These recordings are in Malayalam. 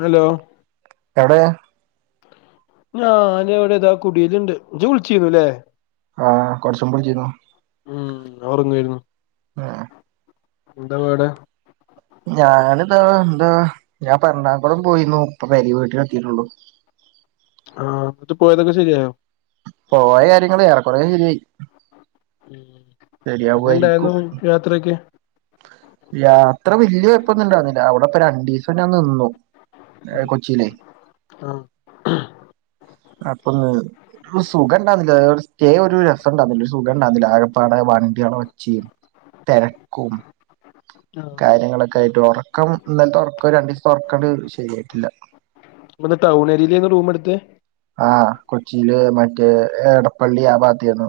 ഹലോ എവിടെയാ ഞനിവിടിതാ കുടിയിലുണ്ട് ജ്ജ് വിളിച്ചിരുന്നു ല്ലേ ആഹ് കുറച്ചുമുമ്പ് വിളിച്ചിരുന്നു ഉ ഉറങ്ങായിരുന്നു ഉം എന്താവടെ ഞാനിതാ എന്താ ഞാൻ എറണാകുളം പോയിരുന്നു ഇപ്പൊ പരി വീട്ടില് എത്തിയിട്ടുള്ളു ആഹ് എന്നിട്ട് പോയതൊക്കെ ശരിയായൊ പോയ കാര്യങ്ങലള് ഏറെക്കുറെ ശരിയായി ഉം. എങ്ങനെ ശരിയാവുമായിരിക്കും ഉണ്ടായിരുന്നു യാത്രയൊക്കെ? യാത്ര വല്യ കുഴപ്പൊന്നും ഉണ്ടായിരുന്നില്ല അവിടെ ഇപ്പ രണ്ടീസം ഞാൻ നിന്നു. ഏ ഉം. കൊച്ചിയിലേ ആ അപ്പൊന്ന് ഒരു സുഖം ഉണ്ടായിരുന്നില്ല സ്റ്റേ ഒരു രസം ഉണ്ടാരുന്നില്ല ഒരു സുഖം ഉണ്ടാരുന്നില്ല ആകപ്പാടെ വണ്ടികളെ ഒച്ചയും തിരക്കും ആ കാര്യങ്ങളൊക്കെ ആയിട്ട് ഉറക്കം ഇന്നലത്തെ ഉറക്കം രണ്ടു ദിവസത്തെ ഉറക്കാണ്ട് ശരിയായിട്ടില്ല. ടൗൺ ഏരിയായിൽ ചെന്നാ റൂമെടുത്തെ ആ കൊച്ചിയില് മറ്റേ എടപ്പള്ളി ആ ഭാഗത്ത് ചെന്നു.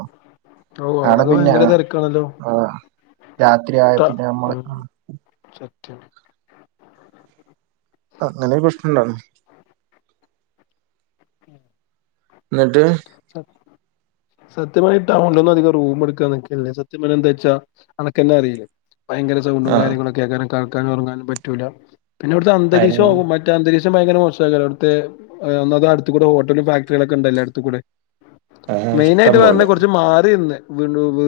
ഓ അവിടത് ഭയങ്കര തിരക്കാണല്ലോ? ആ രാത്രിയായ ത പിന്നെ നമ്മള് ഉം ആഹ് സത്യാണ്. അങ്ങനെ ഒരു പ്രശ്നം ഉണ്ടാർന്ന് എന്നിട്ട് സത്യപറഞ്ഞാ ടൗണിലൊന്നും അധികം റൂം എടുക്കാൻ നിക്കരുത്. സത്യം പറഞ്ഞ എന്താച്ചാ അനക്ക് തന്നെ അറിയില്ലേ ഭയങ്കര സൗണ്ടും ആഹ് കാര്യങ്ങളായ്കാരം കിടക്കാനും ഉറങ്ങാനും പറ്റൂല്ല. പിന്നെ അവിടുത്തെ അന്തരീക്ഷം അയന്നെ [unintelligible] ത്തെ അന്തരീക്ഷം ഭയങ്കര മോശായ്കാരം അവിട്ത്തെഏഹ് ന്ന്ച്ചാ അടുത്ത് കൂടെ ഹോട്ടലും ഫാക്ടറികളൊക്കെ ഉണ്ടല്ലോ അടുത്തു കൂടെ. ആഹ് ഇഷ്ടം മെയിനായിട്ട് പറഞ്ഞ പോലെ കുറച്ച് മാറി നിന്ന് വീ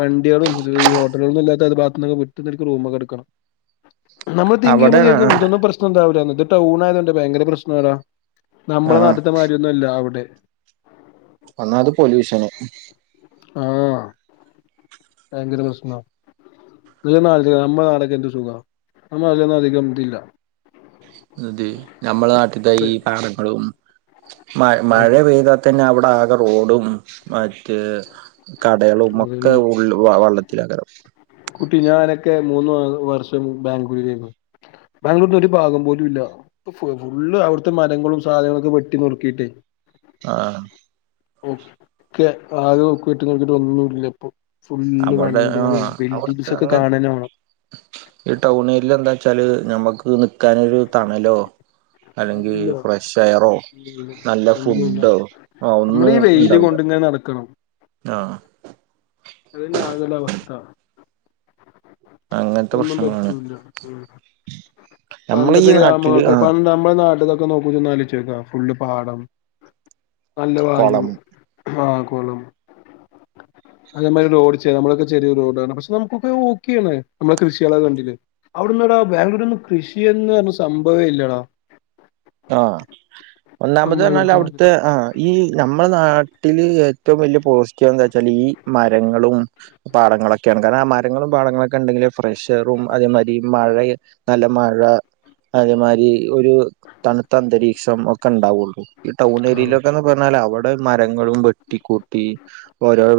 വണ്ടികളും ഈ ഹോട്ടലുകളന്നുംല്ലാത്ത ആ ഭാഗത്ത് നിന്നക്കെ വിട്ടുന്നനിക്കണ റൂമൊക്കെ എടുക്കണം. നമ്മൾ തിങ്ക് അവിടെ ചെയ്യുമ്പോ ആഹ് [unintelligible] പ്രശ്‌നമുണ്ടാവില്ല ഇത് ടൗൺ ആയത് കൊണ്ട് ഭയങ്കര പ്രശ്നം ആടാ നമ്മുടെ ആഹ് നാട്ടുത്തെ മാതിരിയൊന്നുമല്ല അവിടെ ഒന്നാമത് പൊല്യൂഷന് ആഹ് ഭയങ്കര പ്രശ്നമാ നീ തന്നെ ആലോചിച്ചു നോക്ക് നമ്മുടെ നാടൊക്കെഎന്ത് സുഖവാ നമ്മടെ നാട്ടിലൊന്നും അധികം ഇത് ഇല്ല അതെ നമ്മടെ നാട്ടുത്തെ ഈ പാടങ്ങളും മഴ മഴ പെയ്താൽ തന്നെ അവിടെ ആകെ റോഡും മറ്റ് കടകളും ഒക്കെ അതന്നെ ഉള്ള വെള്ളത്തിലാകാരം കുട്ടി ഞാനൊക്കെ മൂന്ന് വർഷം ബാംഗ്ലൂരിലായിരുന്നു ബാംഗ്ലൂരിന്റെ ഒരു ഭാഗം പോലും ഇല്ല ഫുള്ള് അവിടുത്തെ മരങ്ങളും സാധനങ്ങളും ഒക്കെ വെട്ടി നുറുക്കിയിട്ടേ ആഹ് ഒക്കെ ആദ്യം നോക്കിയിട്ട് നോക്കിയിട്ട് ഒന്നും ഇല്ല ഇപ്പൊ ഫുള്ള് അവിടെ ആഹ് വണ്ടികളും അവിടുത്തെ ബിൽഡിംഗ്സ് ഒക്കെ അങ്ങനെ കാണുക തന്നെ വേണം ഈ ടൗൺ ഏരിയായിൽ എന്താ വച്ചാല് ഞമ്മക്ക് നിക്കാനൊരു തണലോ അല്ലെങ്കി ഇല്ല ഫ്രഷ് എയറോ നല്ല ഒന്നുല്ല ഫുഡോ ആഹ് നമ്മള് ഒന്നും ഈ വെയില് ഉണ്ടാവില്ല കൊണ്ടിങ്ങനെ നടക്കണം ആഹ് അത് തന്നെ ആകെയുള്ള അവസ്ഥ അങ്ങനത്തെ ഒന്നും പ്രശ്നങ്ങളാണ് പറ്റൂല്ല മ്മ് നമ്മളെ ഈ പണ്ടത്തെ നാട്ടില് ഗ്രാമങ്ങൾക്ക് ആ പണ്ട് നമ്മുടെ നാട്ടിലെ ഒന്ന് നോക്ക് ഒന്ന് ആലോചിച്ചു നോക്ക് ഫുള്ള് പാടം നല്ല വായു കൊളം ആഹ് കൊളം അതേ മാതിരി റോഡ് നമ്മൊക്കെ ചെറിയ റോഡാണ് പക്ഷെ നമുക്കൊക്കെ ഓക്കെയാണ് നമ്മളെ കൃഷികളെല്ലാം കണ്ടില്ലേ അവിടുന്ന്ടാ ബാംഗ്ലൂർ ഒന്നും കൃഷി എന്ന് പറഞ്ഞ സംഭവേ ഇല്ലടാ ആഹ് ഒന്നാമത് നമ്മളെ പറഞ്ഞാൽ ഇവിടുത്തെ അവിടുത്തെ ആഹ് ഈ നമ്മുടെ നാട്ടില് ഏറ്റവും വലിയ പോസിറ്റീവ് എന്താ വച്ചാല് ഈ മരങ്ങളും പാടങ്ങളൊക്കെയാണ് കാരണം ആ മരങ്ങളും പാടങ്ങളൊക്കെ ഇണ്ടെങ്കിലെ ഫ്രഷ് എയറും അതേ മാതിരി മഴയും നല്ല മഴ അതേമാതിരി ഒരു തണുത്ത അന്തരീക്ഷം ഒക്കെ ഇണ്ടാവുള്ളൂ ഈ ടൗൺ ആഹ് ഏരിയയിലൊക്കെന്ന് പറഞ്ഞാൽ അവിടെ മരങ്ങളും വെട്ടിക്കൂട്ടി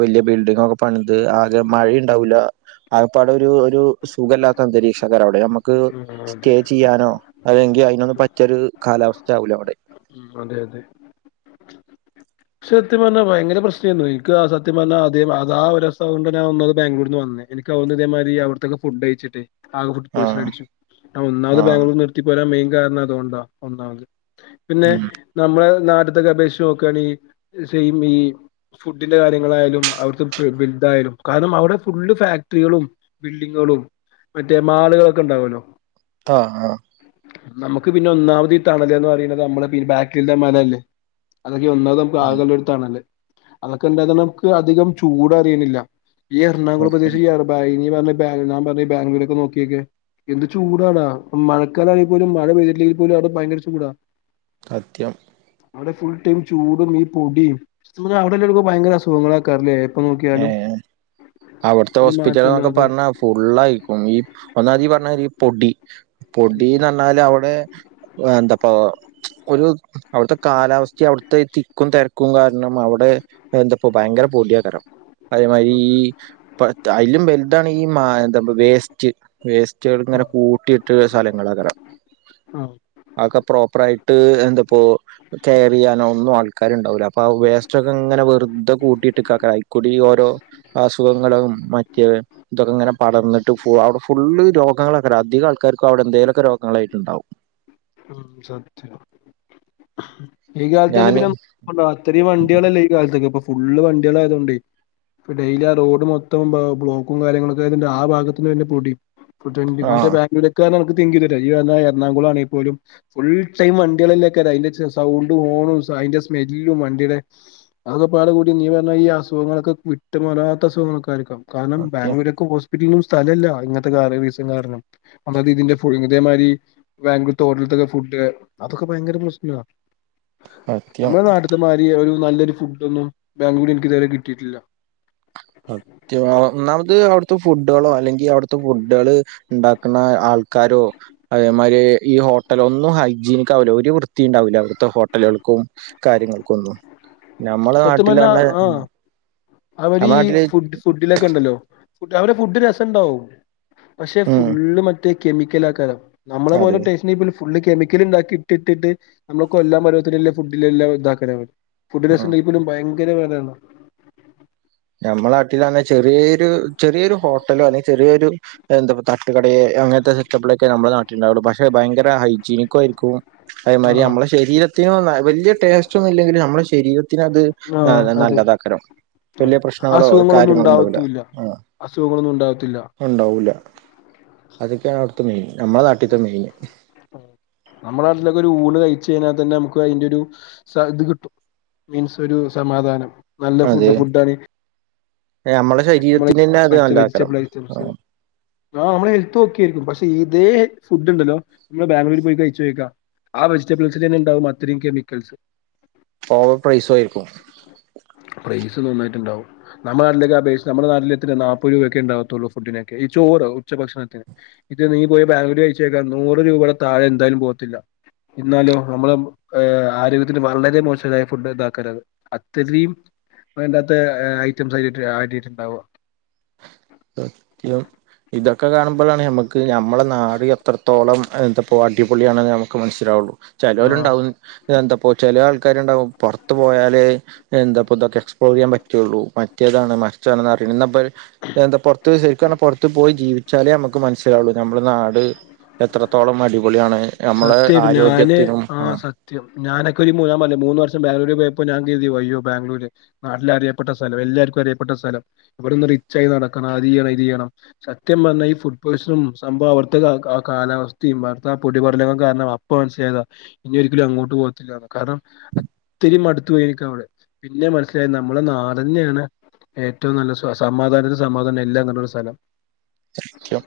വലിയ ബിൽഡിംഗ് ഒക്കെ പണിത് ആകെ മഴയും ഉണ്ടാവില്ല ആകപ്പാടെ ഒരു ഒരു സുഖമില്ലാത്ത അന്തരീക്ഷ പറയാ അവിടെ നമുക്ക് അതെ സ്റ്റേ ചെയ്യാനോ അതെങ്കിൽ അതിനൊന്നും പറ്റിയ ഒരു കാലാവസ്ഥയാവില്ല അവിടെ മ്മ് അതേ അതെ സത്യം പറഞ്ഞാ ഭയങ്കര പ്രശ്നാരുന്നു എനിക്ക് ആ സത്യ പറഞ്ഞാ അ അത് ആ ഒരു അവസ്ഥ കൊണ്ടാ ഞാൻ വന്നത് ബാംഗ്ലൂർ നിന്ന് വന്നേ എനിക്കവുന്ന ഇതേമാതിരി അവിടത്തൊക്കെ ഫുഡ് കയിച്ചിട്ടെ ആ ഫുഡ് പോയിസൺ ആഹ് അടിച്ചു ഒന്നാമത് ആഹ് ബാംഗലൂര് നിർത്തി പോരാൻ മെയിൻ കാരണം അതുകൊണ്ടാ ഒന്നാമത് പിന്നെ ഉം നമ്മളെ നാട്ടുത്തൊക്കെ അപേക്ഷിച്ച് നോക്കുവാണെങ്കി സെയിം ഈ ഫുഡിന്റെ കാര്യങ്ങളായാലും അവിടുത്തെ ബലുതായാലും കാരണം അവിടെ ഫുള്ള് ഫാക്ടറികളും ബിൽഡിങ്ങുകളും മറ്റേ മാളുകളൊക്കെ ഉണ്ടാവൂല്ലോ ആഹ് ആഹ് നമുക്ക് പിന്നെ ഒന്നാമത് ഈ തണലന്ന് പറയണത് നമ്മളെ ബാക്കിലത്തെ മലയല്ലേ അതൊക്കെ ഒന്നാത് നമുക്ക് ആകെ ഉള്ളൊരു തണല് അതൊക്കെ ഉണ്ടായത് നമുക്ക് അധികം ചൂട് അറിയണില്ല ഈ എറണാകുളം സത്യം പ്രദേശം [unintelligible] ഞാൻ പറഞ്ഞ ഈ ബാഗ്‌ളൂരൊക്കെ നോക്കിയൊക്കെ എന്ത് ചൂടാടാ മഴക്കാലം ആണെങ്കിൽ പോലും മഴ പെയ്ല്ലെങ്കിൽ പോലും അവിടെ ഭയങ്കര ചൂടാ സത്യം അവിടെ ഫുൾ ടൈം ചൂടും ഈ പൊടിയും അസുഖാ അവിടെ ഉള്ളവർക്ക് ഭയങ്കര അസുഖങ്ങളെയ്ക്കാരം അല്ലേ ഏഹ് അവിടുത്തെ ഒരു ഹോസ്പിറ്റല് എന്നൊക്കെ മാറ്റല്ലാതെ പറഞ്ഞാ ഫുള്ളായിരിക്കും ഈ ഒന്നാമത് ഈ പറഞ്ഞ മാതിരി ഈ പൊടി പൊടീ എന്ന് പറഞ്ഞാല് അവിടെ എന്തപ്പോ ഒരു അവിടുത്തെ കാലാവസ്ഥയും അവിടുത്തെ ഈ തിക്കും തിരക്കും കാരണം അവിടെ എന്താപ്പോ ഭയങ്കര പൊടി ആയിക്കാരം അതേ മാതിരി ഈ ഇപ്പ അതിലും വലുതാണ് ഈ മാ എന്താ വേസ്റ്റ് വേസ്റ്റുകൾ ഒക്കെ ഇങ്ങനെ ആഹ് കൂട്ടിയിട്ടെ സ്ഥലങ്ങള് ആയ്കാരം ആഹ് അതൊക്കെ പ്രോപ്പർ ആയിട്ട് എന്താപ്പോ കെയർ ചെയ്യാനോ ഒന്നും ആൾക്കാര് ഉണ്ടാവൂല്ല അപ്പൊ ആ വേസ്റ്റ് ഒക്കെ ഇങ്ങനെ വെറുതെ കൂട്ടിയിട്ട് ക കൂടി ഓരോ അസുഖങ്ങളും മാറ്റിയവെ ഇതൊക്കെ ഇങ്ങനെ പടർന്നിട്ട് ഫു അവിടെ ഫുള്ള് രോഗങ്ങള് ആയിക്കാരം അധിക ആൾക്കാർക്കും അവിടെ എന്തേലൊക്കെ രോഗങ്ങളായിട്ട് ഉണ്ടാവും [inaudible] ഈ കാലത്ത് തന്നെ ഞാന് പിന്നെ ഇപ്പം രാത്രിയും വണ്ടികളല്ലേ ഈ കാലത്തൊക്കെ ഇപ്പൊ ഫുള്ള് വണ്ടികള് ആയതുകൊണ്ടേയ് ഇപ്പ ഡെയിലി ആ റോഡ് മൊത്തം ബ ബ്ലോക്കും കാര്യങ്ങളൊക്കെ ആയതിന്റെ ആ ഭാഗത്തിന്ന് വരുന്ന പൊടി [unintelligible] ആ എറണാകുളം ആണേൽ പോലും ഫുൾ ടൈം വണ്ടികളല്ലെ ആയിക്കാരം അതിന്റെ സൗണ്ടും ഹോണും അതിന്റെ സ്മെല്ലും വണ്ടിയുടെ അത് ഒക്കെപ്പാടെ കൂടി നീ പറഞ്ഞ മാതിരി ഈ അസുഖങ്ങളൊക്കെ വിട്ട് മാറാത്ത അസുഖങ്ങങ്ങള് ഒക്കെ ആയിരിക്കാം കാരണം സത്യം ബാംഗലൂരൊക്കെ ഹോ ത്തിരിയും സ്ഥലം ഇല്ല ഇങ്ങനത്തെ കാര്യം ബിസിയും കാരണം അതായത് ഇതിന്റെ ഫുൾ ഇതേ മാതിരി ബാംഗ്ലൂ ഹോട്ടൽത്തൊക്കെ ഫുഡ് അതൊക്കെ ഭയങ്കര പ്രശ്നാ സത്യം നമ്മുടെ നാട്ടി ത്തെ മാതിരി ഒരു നല്ല ഒരു ഫുഡ് ഒന്നും ബാഗ്ലൂര് എനിക്ക് ഇതുവരെ കിട്ടിയിട്ടില്ല സത്യവാ ഒന്നാമത് അവിടുത്തെ ഫുഡുകളോ അല്ലെങ്കിൽ അവിടുത്തെ ഫുഡുകള് ഉണ്ടാക്കുന്ന ആൾക്കാരോ അതേമാതിരി ഈ ഹോട്ടലോ ഒന്നും ഹൈജീനിക്ക ആവില്ല ഒരു വൃത്തിയും ഉണ്ടാവില്ല അവിടുത്തെ ഹോട്ടലുകൾക്കും കാര്യങ്ങൾക്ക് ഒന്നും സത്യം പറഞ്ഞാ ആഹ് അവര് നമ്മ ഈ നാട്ടില് ഫുഡ് ഫുഡിലെ ക്കെ ഉണ്ടല്ലോ ഫുഡ് അവരെ ഫുഡ് രസം ഉണ്ടാവും പക്ഷെ ഉം ഫുള്ള് മ റ്റേ കെമിക്കൽ ആയ്ക്കാരം നമ്മളെ പോല അതെ ടേസ്റ്റ് ഉണ്ടെങ്കി പിന്നെ ഫുള്ള് കെമിക്കല് ഉണ്ടാക്കി ഇട്ട് ഇട്ട് ഇട്ട് നമ്മളെ കൊല്ലാൻ വരെത്തിലുള്ള ഫുഡ്ല് എല്ലാം ഇതാക്കലാണ് ഫുഡ് ആ രസം ഉണ്ടങ്കിപ്പോലും ഭയങ്കര വിലയാണല്ലോ ഞമ്മളെ നട്ടിലാണേൽ ചെറ്യേ ഒരു ചെറിയൊരു ഹോട്ടലോ അല്ലെങ്കി ചെറിയൊരു എന്താപ്പ തട്ടുകടയേ അങ്ങനത്തെ ഇതൊക്കെ ഇവടെ ഒക്കെ നമ്മളെ നാട്ടില് ഉണ്ടാവുള്ളു പക്ഷെ ഭയങ്കര ഹൈജീനിക്കും ആയിരിക്കും അതേ മാതിരി ആഹ് നമ്മളെ ശരീരത്തിനും വല്ല്യ ടേസ്റ്റ് ഒന്നും ഇല്ലെങ്കിലും നമ്മളെ ശരീരത്തിന് അത് ആഹ് നല്ല അതെ നല്ലത് അയ്ക്കാരം ആഹ് വല്ല്യ പ്രശ്നങ്ങളോ അസുഖങ്ങളൊന്നും കാര്യങ്ങളൊ ഉണ്ടാവൂല ഉണ്ടാവത്തൂല്ല ആഹ് അസുഖങ്ങളൊന്നും ഉണ്ടാവത്തില്ല ഉണ്ടാവൂല്ല അതൊക്കെയാണ് അവിടുത്തെ മെയിൻ നമ്മളെ നാട്ടിൽത്തെ മെയിൻ നമ്മളെ നാട്ടിലൊക്കെ ഒരു ഊണ് കഴിച്ച് കഴിഞ്ഞാ തന്നെ നമുക്ക് അയിന്റെ ഒരു സ ഇത് കിട്ടും മീൻസ് ഒരു സമാധാനം നല്ല അതെ ഫുഡ് ഫുഡാണ് നമ്മളെ നമ്മളെ ശരീരത്തിന് തന്നെ അത് പച്ച നല്ലതാക്കരം വെജിറ്റബിൾ ഐറ്റംസ് ആഹ് നമ്മളെ ഹെൽത്ത് ഓക്കെ ആയിരിക്കും പക്ഷെ ഇതേ ഫുഡ് ഉണ്ടല്ലോ നമ്മള് ബാംഗ്ലൂര് പോയി കഴിച്ചോക്കാ ആ വെജിറ്റബിൾസില് തന്നെ ഉണ്ടാവും അത്രയും കെമിക്കൽസ് ഓവർ പ്രൈസും ആയിരിക്കും പ്രൈസ് നന്നായിട്ട് ഉണ്ടാവും നമ്മളെ നാട്ടിലൊക്കെ പ്രൈസ് നമ്മള നാട്ടിലെത്ര നാല്പ്പത് രൂപൊക്കെ ഇണ്ടാവത്തുള്ളൂ ഫുഡ്ഡിനൊക്കെ, ഈ ചോറ് ഉച്ച ഭക്ഷണത്തിന്. ഇത് നീ പോയി ബാംഗ്ലൂര് കഴിച്ചോക്ക്, നൂറ് രൂപയുടെ താഴെ എന്തായാലും പോകത്തില്ല. ഇന്നാലോ നമ്മളെ ഏഹ് ആരോഗ്യത്തിന് വളരെ മോശായ ഫുഡ്ഡ് ഇതാക്കരത്. അത്തരീം വേണ്ടാത്ത ഐറ്റംസ് അയിലിട്ട് ആഡെയ്ത്ട്ട്ണ്ടാവാ. സത്യം ഇതൊക്കെ കാണുമ്പളാണ് ഞമ്മക് ക്ക് ഞമ്മളെ നാട് എത്രത്തോളം എന്താപ്പോ അടിപൊളി ആണെന്ന് ഞമ്മക്ക് മനസിലാവുള്ളു. ആ ചെലോല്ണ്ടാവും എന്തപ്പോ ചെല ആൾക്കാര്ണ്ടാവും പൊറത്തു പോയാല് എന്തപ്പോ ഇതൊക്കെ എക്സ്പ്ലോർ ചെയ്യാൻ പറ്റൊള്ളൂ മറ്റേതാണ് മറിച്ചതാണ് പറയണ്. എന്ന ഇബല് എന്താ പൊറത്ത് ശരിക്ക് പറഞ്ഞ പൊറത്ത് പോയി ജീവിച്ചാലേ ഞമ്മക്ക് മനസ്സിലാവുള്ളൂ ഞമ്മളെ നാട് എത്രത്തോളം അടിപൊളിയാണ് ഞമ്മളെ ആരോഗ്യത്തിനും ആഹ് ത്യം. ഞാനൊക്കെ ഒരു ഞാൻ പറഞ്ഞില്ലേ മൂന്ന് വർഷം ബാംഗ്ലൂര് പോയപ്പോ ഞാൻ കരുതി അയ്യോ ബാംഗ്ലൂര് നാട്ടിൽ അറിയപ്പെട്ട സ്ഥലം എല്ലാർക്കും അറിയപ്പെട്ട സ്ഥലം ഇവിടൊന്ന് റിച്ചായി നടക്കണം അതെയ്യണം ഇതെയ്യണം സത്യം പറഞ്ഞ ഈ ഫുഡ് പോയ്സണും സംഭവ അവട്ത്ത ആ കാലാവസ്ഥയും അവടത്താ പൊടി ടി പടലങ്ങളും കാരണം അപ്പ മനസ്സിലായതാ ഇനി ഒരിക്കലും അങ്ങോട്ട് പോകത്തില്ലാന്ന്, കാരണം അത്തിരിം മടുത്തു പോയി എനിക്കവിടെ. പിന്നെ മനസ്സിലായി നമ്മളെ നാടന്നേണ് ഏറ്റവും നല്ല സ സമാധാനത്തിന് സമാധാനം, എല്ലാം നല്ലൊരു സ്ഥലം. സത്യം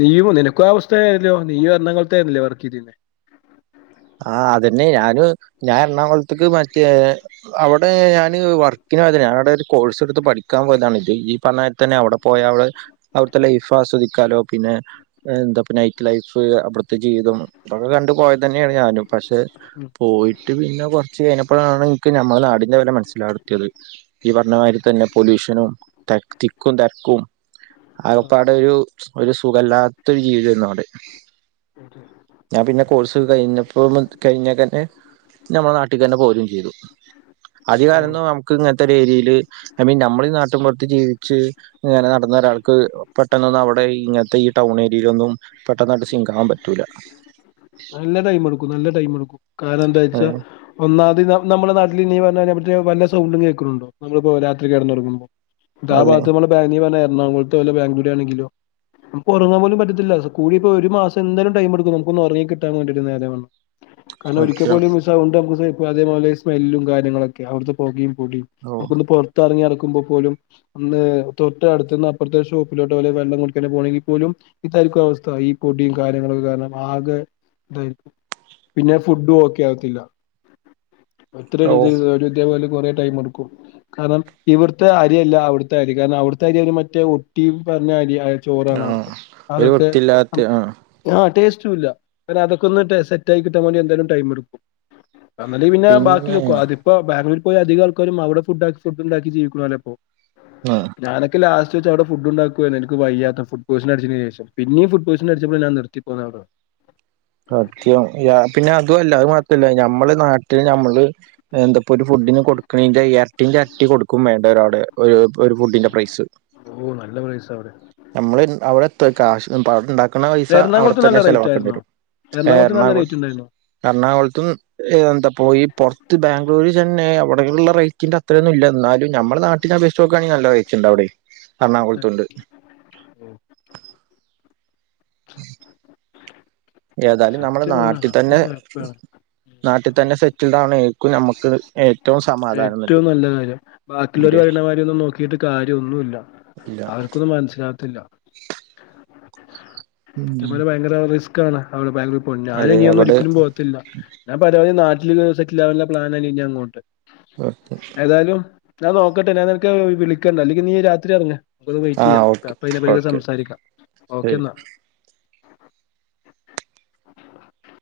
നീയും നിനക്കും ആ അവസ്ഥ ആയല്ലോ. നീയും എറണാകുളത്തായിരുന്നില്ലേ വർക്കെയ്തിരുന്നെ. ആഹ് അതന്നെ ഞാനും, ഞാൻ എറണാകുളത്ത്ക്ക് മറ്റേ അവടെ ഞാന് വർക്കിനോയതല്ല. ഞാനവടെ ഒരു കോഴ്സ് എടുത്ത് പഠിക്കാൻ പോയതാണ്. ഇത് ഈ പറഞ്ഞ ത്തന്നെ അവിടെ പോയാ അവടെ അവിടത്തെ ലൈഫ് ആസ്വദിക്കാലോ പിന്നെ എന്താപ്പ നൈറ്റ് ലൈഫ് അവിടത്തെ ജീവിതം ഇതൊക്കെ കണ്ടുപോയതന്നെ യാണ് ഞാനും. പക്ഷെ പോയിട്ട് പിന്നെ കൊറച്ച് കയിഞ്ഞ പ്പഴാണ് ഇൻക്ക് ഞമ്മളെ നാടിന്റെ വില മനസ്സിലാടെത്തിയത്. ഈ പറഞ്ഞമാരിത്തന്നെ പൊല്യൂഷനും തെക് തിക്കും തെരക്കും, ആകപ്പാടൊരു ഒരു സുഖല്ലാത്തൊരു ജീവിതേര്ന്നു അവിടെ. ആ ഞാൻ പിന്നെ കോഴ്സ് ത്ത് കഴിഞ്ഞപ്പോ കഴിഞ്ഞേക്കെന്നെ ഞമ്മളെ നാട്ടിക്കന്നെ പോരും ചെയ്തു. അധിക ഓ കാലൊന്നും ഞമ്മക്ക് ഇങ്ങനത്തൊരേരിയയില് ഐ മീൻ ഞമ്മളീ നാട്ടിൻ പൊറത്ത് ജീവിച്ച് ഇങ്ങനെ നടന്നൊരാൾക്ക് പെട്ടന്നൊന്നും അവിടെ ഇങ്ങനത്തെ ഈ ടൗൺ ഏരിയെലൊന്നും പെട്ടെന്നാട്ട് സിങ്ക് ആവാൻ പറ്റൂല. നല്ല ടൈമ്ട്ക്കും നല്ല ടൈമ്ട്ക്കും. ഏ കാരണന്താച്ചാ ഒന്നാമതി ന നമ്മള നാട്ടിലീ നീ പറഞ്ഞമാതിരി എവിടേം വല്ല സൗണ്ടും കേൾക്കുന്നുണ്ടോ, നമ്മളിപ്പോ രാത്രി കിടന്ന് ഒറങ്ങുമ്പോ? ഇതാ അതെ ഭാഗത്ത് നമ്മളിപ്പ നീ പറഞ്ഞ എറണാകുളത്തൊ വല്ല ബാംഗ്ളൂർ ആണെങ്കിലോ? നമ്മക്ക് ഒറങ്ങാൻ പോലും പറ്റത്തില്ല കൂടിപ്പോയ ഒരു മാസം എന്തായാലും ടൈം എടുക്കും നമുക്കൊന്ന് ഒറങ്ങി കിട് ട്ടാൻ വേണ്ടിട്ട് നേരാവണ്ണം കാരണം അത്ര ഒരിക്കപ്പോലും മിസ് സൗണ്ട് അമ്മക്ക് സേഫ് അതേപോലെ സ്മെല്ലും കാര്യങ്ങളൊക്കെ, അവിടുത്തെ പൊകയും പൊടിയും. ഓ നമുക്കൊന്ന് പൊറ ത്തെറങ്ങി നടക്കുമ്പോൾ പോലും ഒന്ന് തൊട്ടടുത്ത്ന്ന് അപ്പുറത്തെ ഷോപ്പിലോട്ട് പോലെ വെള്ളം കുടിക്കണെ പോണെങ്കിൽ പോലും ഇതായിരിക്കും അവസ്ഥ, ഈ പൊടിയും കാര്യങ്ങളൊക്കെ കാരണം ആകെ ഇതായി. പിന്നെ ഫുഡ്ഡും ഓ ക്കെ ആവത്തില്ല. എത്ര ഓ [unintelligible] ഇതേപോലെ കൊറേ ടൈം എടുക്കും. കാരണം ഇവിടുത്തെ അരിയല്ല അവിടുത്തെ അരി. കാരണം അവിടുത്തെ അരി അവര് മറ്റേ ഒട്ടി പറഞ്ഞരിയാ ചോറാണ് ആ അവിടുത്തെ. ഒരു അതൊക്കെ വൃത്തിയില്ലാത്ത ആ ആഹ് ടേസ്റ്റുല്ല. ഒരു അതൊക്കെ ഒന്ന് സെറ്റായിക്കിട്ടാൻ വേണ്ടി എന്തായാലും ടൈം എടുക്കും. എന്നല് പിന്നെ ബാക്കിലിക്കു ആദ്യം ഇപ്പൊ ബാംഗ്ലൂർ പോല അധിക ആൾക്കാരും അവിടെ ഫുഡ് ഉണ്ടാക്കി ജീവിക്കണോലാപ്പോ ആ ഞാനൊക്കെ ലസ് അവിടെ ഫുഡ് ഉണ്ടാക്കുവാ എനിക്ക് വയ്യാത്ത ഫുഡ് പോസൺ അടിച്ചന് ശേഷം പിന്ന ഫുഡ് പോയിസ അടിച്ചപ്പോൾ ഞാ നിർത്തി പോന്നവിടെ സത്യം പിന്നെ അതുല്ല അത് മാത്രല്ല ഞമ്മള് നാട്ടില് നമ്മള് എന്താപ്പൊ ഒരു ഫുഡിന് കൊടുക്കണന്റെ ഇരട്ടിന്റെ ഇരട്ടി കൊടുക്കും വേണ്ട ഒരാ ഫുഡിന്റെ പ്രൈസ് ഓഹ് നല്ല പൈസ അവടെ നമ്മൾ അവിടെ കാശ് അവിടെണ്ടാക്കുന്ന പൈസ എറണാകുളത്ത് നല്ല അവിടെത്തന്നെ റേറ്റ് ചെലവാക്കേണ്ടി ആയിരുന്നോ വരും എറണാകുളത്ത് നല്ല എറണാകുള റേറ്റ് ഉണ്ടായിരുന്നോ എറണാകുളത്തും ഏ എന്താ പോ ഈ പുറത്ത് ബാംഗ്ലൂര്ൽ തന്നെ അവിടെുള്ള റേറ്റിന്റെ അത്രൊന്നും ഇല്ല എന്നാലും നമ്മുടെ നാട്ട [unintelligible] എറണാകുളത്തുണ്ട് ഏതായാലും നമ്മുടെ സത്യം പറഞ്ഞ നാട്ടിൽ അതൊക്കെ തന്നെ സ്വയപ്പാണ് നാട്ടിൽ തന്നെ സെറ്റിൽഡ് ആവുന്നേക്കും നമ്മക്ക് ഏ ഏറ്റവും നല്ല കാര്യം ബാക്കിളവർ അതെ പറയുന്ന മാരി നോക്കിട്ട് കാര്യമൊന്നുമല്ല ഇല്ല അവർക്കൊന്നും മനസ്സിലകത്തില്ല ഉം പോലെ ഭയങ്കര റിസ്ക്ക ആണ് അവിടെ ഭയങ്കര പോ ഞാനി അതെ നി ഒന്നും അവിടെ ഒരിക്കലും പോകത്തില്ല ഞാൻ പരവധി നാട്ടില് സെറ്റിൽ ആവാനുള്ള പ്ലാന ആയി ഇൻ അങ്ങോട്ട് ഏതായാലും ഞാ നോക്കട്ടെ ഞൻ നിനക്ക് വിളിക്കണ്ട അല്ലങ്കി നീ രാത്രി ഇറങ്ങ നമുക്കൊന്ന് വെയിറ്റ് ആ ചെയ്യാം ഓക്കെ അപ്പ ഇതിനെ പറ്റി ഓക്കെ സംസാരിക്കാം ശരി ഓക്കെ എന്നാ [inaudible]